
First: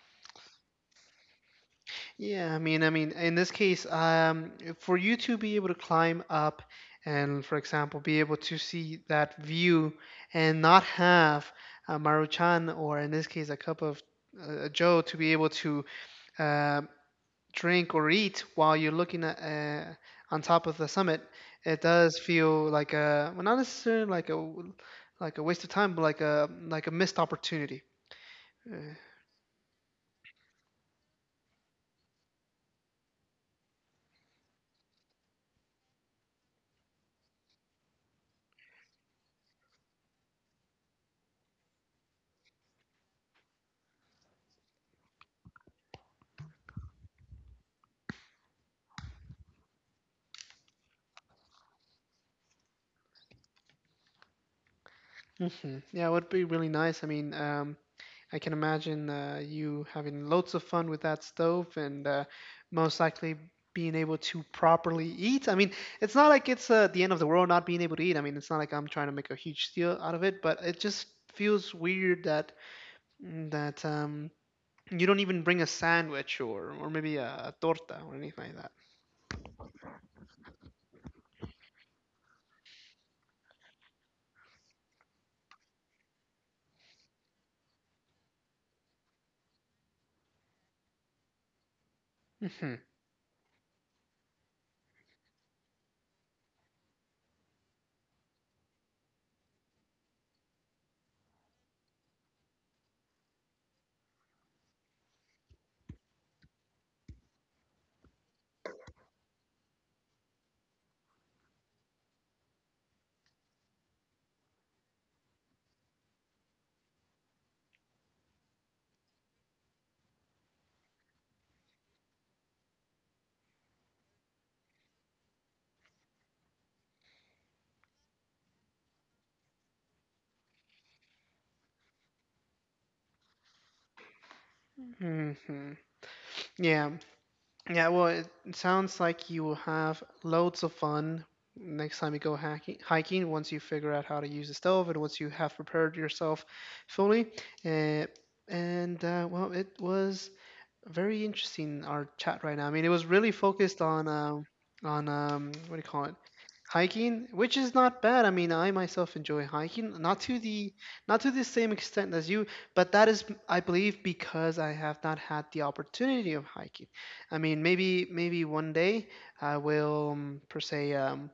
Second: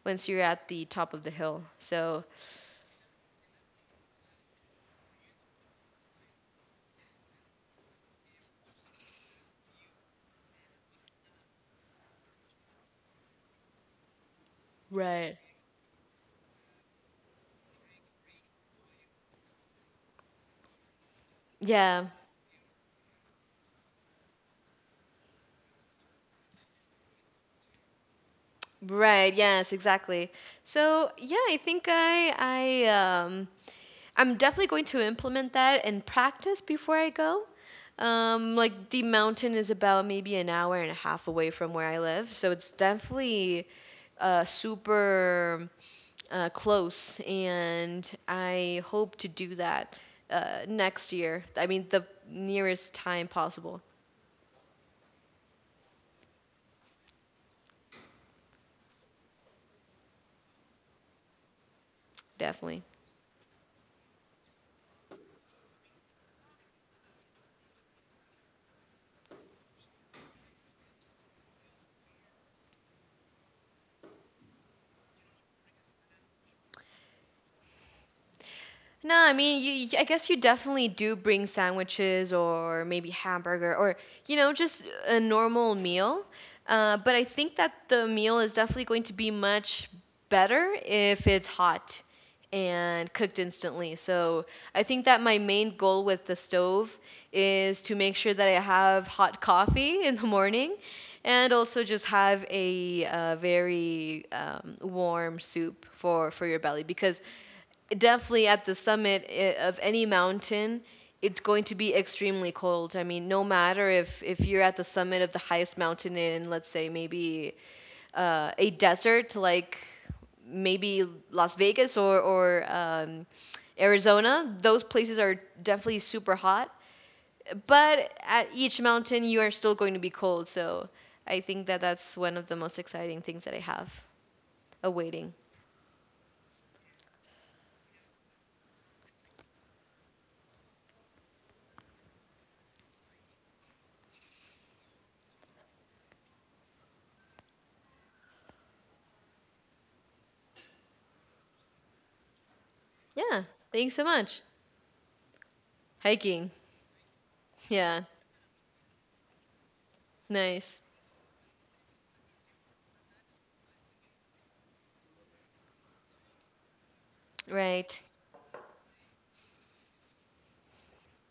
Speaker 2: once you're at the top of the hill. So.
Speaker 1: Yeah, I mean, in this case, for you to be able to climb up and, for example, be able to see that view, and not have a Maruchan or, in this case, a cup of Joe to be
Speaker 2: Right.
Speaker 1: able to uh, drink or eat while you're looking at on top of the summit, it
Speaker 2: Yeah,
Speaker 1: does feel like a, well, not necessarily like a waste of time, but like a missed opportunity. Uh,
Speaker 2: right. Yes, exactly. So yeah, I think um I'm definitely going to implement that and practice before I go. Like the mountain is about maybe an hour and a half away from where I live, so it's definitely super, close, and I hope to do that next year. I mean, the nearest time possible.
Speaker 1: mhm. Yeah, it would be really nice. I mean, I can imagine you having loads of fun with that stove, and
Speaker 2: Definitely.
Speaker 1: most likely being able to properly eat. I mean, it's not like it's the end of the world not being able to eat. I mean, it's not like I'm trying to make a huge deal out of it, but it just feels weird that you don't even bring a sandwich, or maybe a torta, or anything like
Speaker 2: No, I mean, I guess you definitely do bring sandwiches, or maybe hamburger, or just a normal meal. But I think that the meal is definitely going to be much better if it's hot
Speaker 1: that. Hmm.
Speaker 2: and cooked instantly. So I think that my main goal with the stove is to make sure that I have hot coffee in the morning, and also just have a very warm soup for your belly, because definitely at the summit, of any mountain, it's going to be extremely cold. I mean, no matter if you're at the summit of the highest mountain in, let's say, maybe a desert, like maybe Las Vegas or Arizona. Those places are definitely super hot, but at each mountain you are still going to be cold. So I think that that's one of the most exciting things that I have
Speaker 1: Hmm.
Speaker 2: awaiting.
Speaker 1: Yeah. Yeah, well, it sounds like you will have loads of fun next time you go hiking, once you figure out how to use the stove and once you have prepared yourself fully. Uh, and well, it was very interesting, our chat right now. I mean, it was really
Speaker 2: Yeah,
Speaker 1: focused
Speaker 2: thanks so
Speaker 1: on
Speaker 2: much.
Speaker 1: on what do you call it,
Speaker 2: Hiking.
Speaker 1: hiking, which is not
Speaker 2: Yeah.
Speaker 1: bad. I mean, I myself enjoy hiking,
Speaker 2: Nice.
Speaker 1: not to the same extent as you, but that is, I believe, because I have not had the opportunity of hiking. I mean,
Speaker 2: Right.
Speaker 1: maybe one day I will, per se.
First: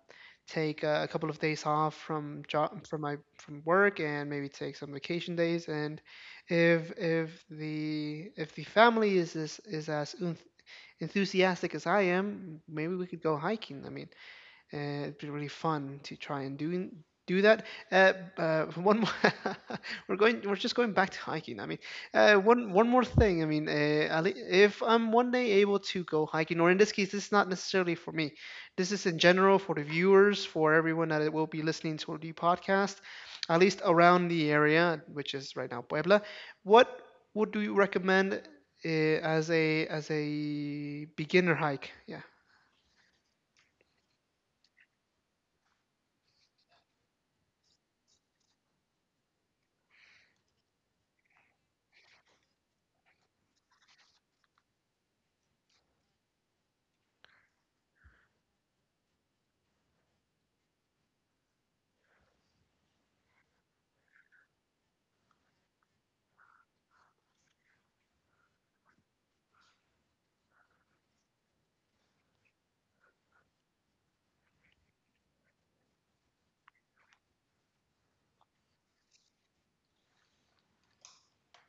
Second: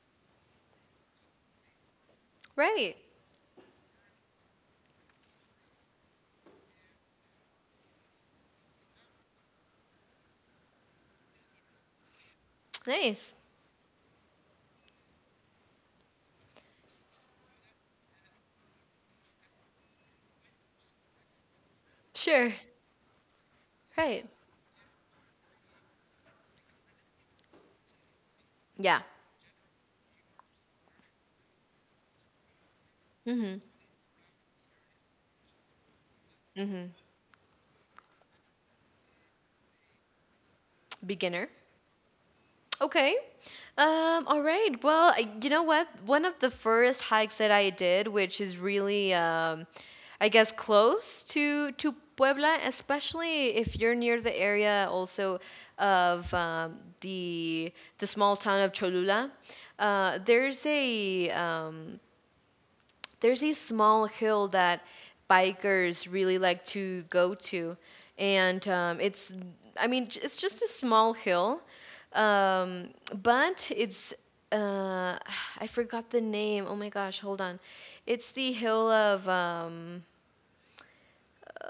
Speaker 1: Take a couple of days off from job
Speaker 2: Right.
Speaker 1: from my from work and maybe take some vacation days, and if the family is, is as enthusiastic as I am, maybe we could
Speaker 2: Nice.
Speaker 1: go hiking. I mean, it'd be really fun to try and do that. Uh, One more, we're just going back to hiking. I mean,
Speaker 2: Sure.
Speaker 1: one more thing. I mean,
Speaker 2: Right.
Speaker 1: Ali, if I'm one day able to go hiking, or in this case, this is not necessarily for me. This
Speaker 2: Yeah.
Speaker 1: is in general for the viewers, for everyone that will be listening to the podcast, at
Speaker 2: Mhm.
Speaker 1: least around the area, which is right now Puebla. What
Speaker 2: Mhm.
Speaker 1: would do you recommend as a
Speaker 2: Beginner.
Speaker 1: beginner hike? Yeah.
Speaker 2: Okay. All right. Well, you know what? One of the first hikes that I did, which is really I guess close to Puebla, especially if you're near the area also of the small town of Cholula. Uh, there's a um, there's a small hill that bikers really like to go to, and it's I mean, it's just a small hill. um, but it's uh, I forgot the name. Oh my gosh, hold on. It's the hill of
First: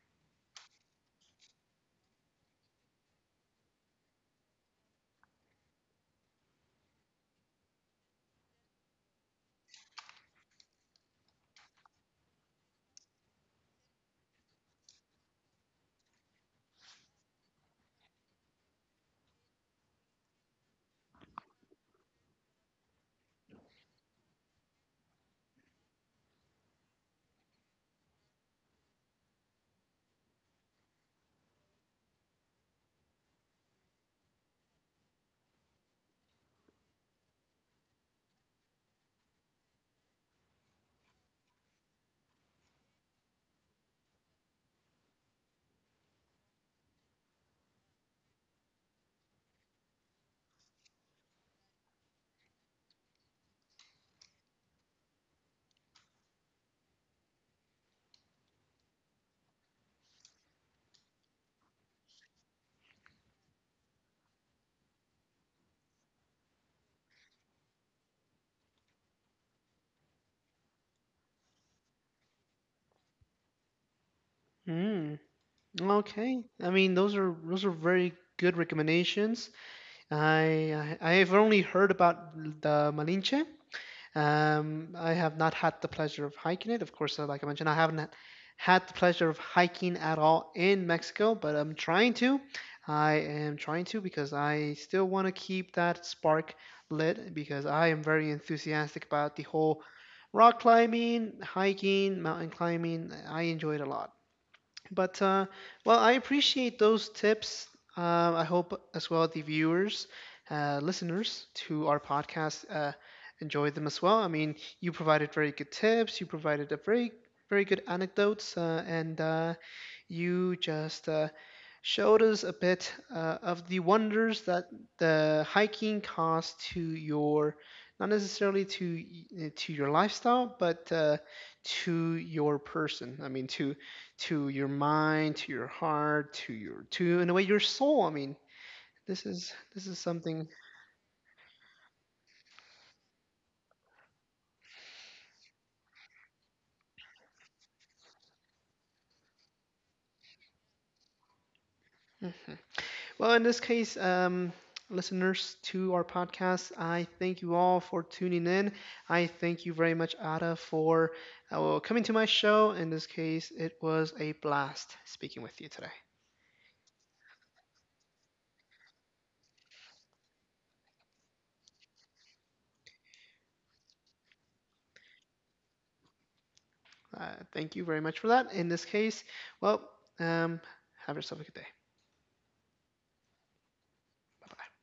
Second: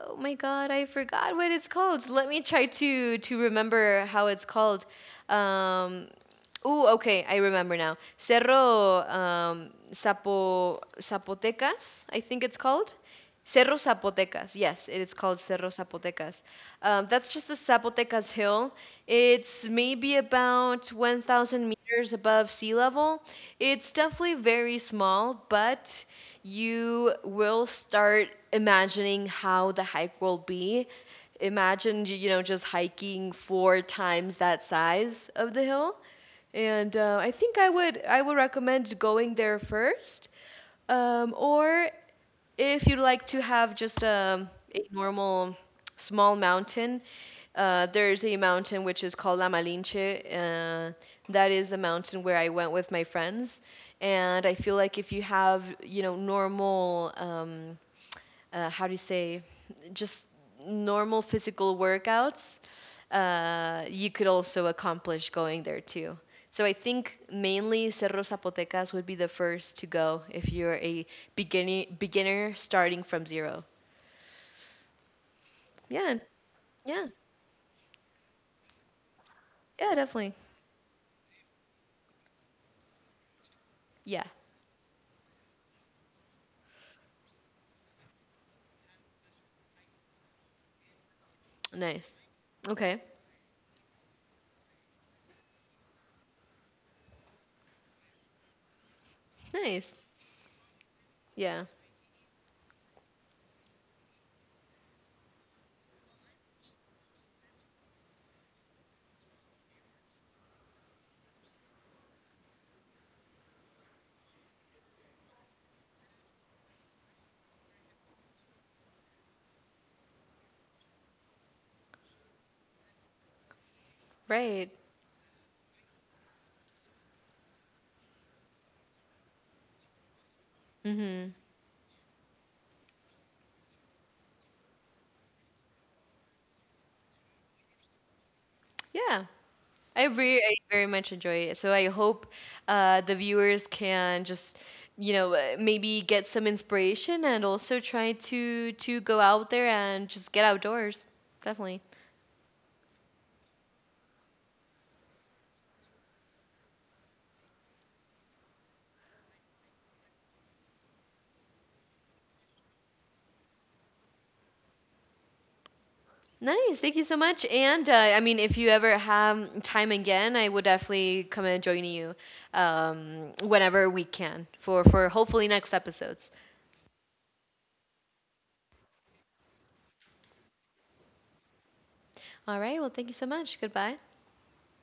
Speaker 2: Oh my god, I forgot what it's called. Let me try to remember how it's called. Um, Ooh, okay, I remember now. Cerro Zapotecas, I think it's called. Cerro Zapotecas. Yes, it is called Cerro Zapotecas. That's just the Zapotecas hill. It's maybe about 1,000 meters above sea level. It's definitely very small, but you will start imagining how the hike will be. Imagine, just hiking four times that size of the hill. And I think I would recommend going there first. Or if you'd like to have just a normal small mountain, there's a mountain which is called La Malinche. That is the mountain where I went with my friends. And I feel like if you have, normal how do you say, just normal physical workouts, you could also accomplish going there too. So I think mainly Cerro Zapotecas would be the first to go if you're a beginning beginner starting from zero.
Speaker 1: Mm.
Speaker 2: Yeah,
Speaker 1: Okay. I mean,
Speaker 2: yeah,
Speaker 1: those are very good recommendations.
Speaker 2: yeah, definitely.
Speaker 1: I have only heard about the Malinche.
Speaker 2: Yeah,
Speaker 1: I have not had the pleasure of hiking it. Of course, like I mentioned, I haven't had the pleasure of hiking at all in Mexico, but I'm trying
Speaker 2: nice.
Speaker 1: to.
Speaker 2: Okay,
Speaker 1: I am trying to because I still want to keep that spark lit, because I am very enthusiastic about the whole
Speaker 2: nice.
Speaker 1: rock climbing,
Speaker 2: Yeah,
Speaker 1: hiking, mountain climbing. I enjoy it a lot. But well, I appreciate those tips. I hope as well the viewers, listeners to our podcast enjoy them as well. I mean, you provided very good tips. You provided a very, very good anecdotes, and you just showed us a bit of the wonders that
Speaker 2: right.
Speaker 1: the hiking caused to your, not necessarily to to your lifestyle, but
Speaker 2: Mhm.
Speaker 1: to your person. I mean, to your mind, to your heart, to in a way your soul. I mean,
Speaker 2: Yeah.
Speaker 1: this is something.
Speaker 2: I very much enjoy it. So I hope the viewers can just, maybe get some inspiration and also try to go out there and just get outdoors. Definitely.
Speaker 1: Well, in this case, listeners to our podcast, I thank you all for tuning in. I thank you very much, Ada, for well, coming to my show. In this case, it was a blast speaking with you today.
Speaker 2: Nice. Thank you so much. And I mean, if you ever have time again, I would definitely come and join you, whenever we can, for hopefully next episodes.
Speaker 1: Thank you very much for that. In this case, well, um, have yourself a good day.
Speaker 2: All right. Well, thank you so much. Goodbye.
Speaker 1: Bye bye.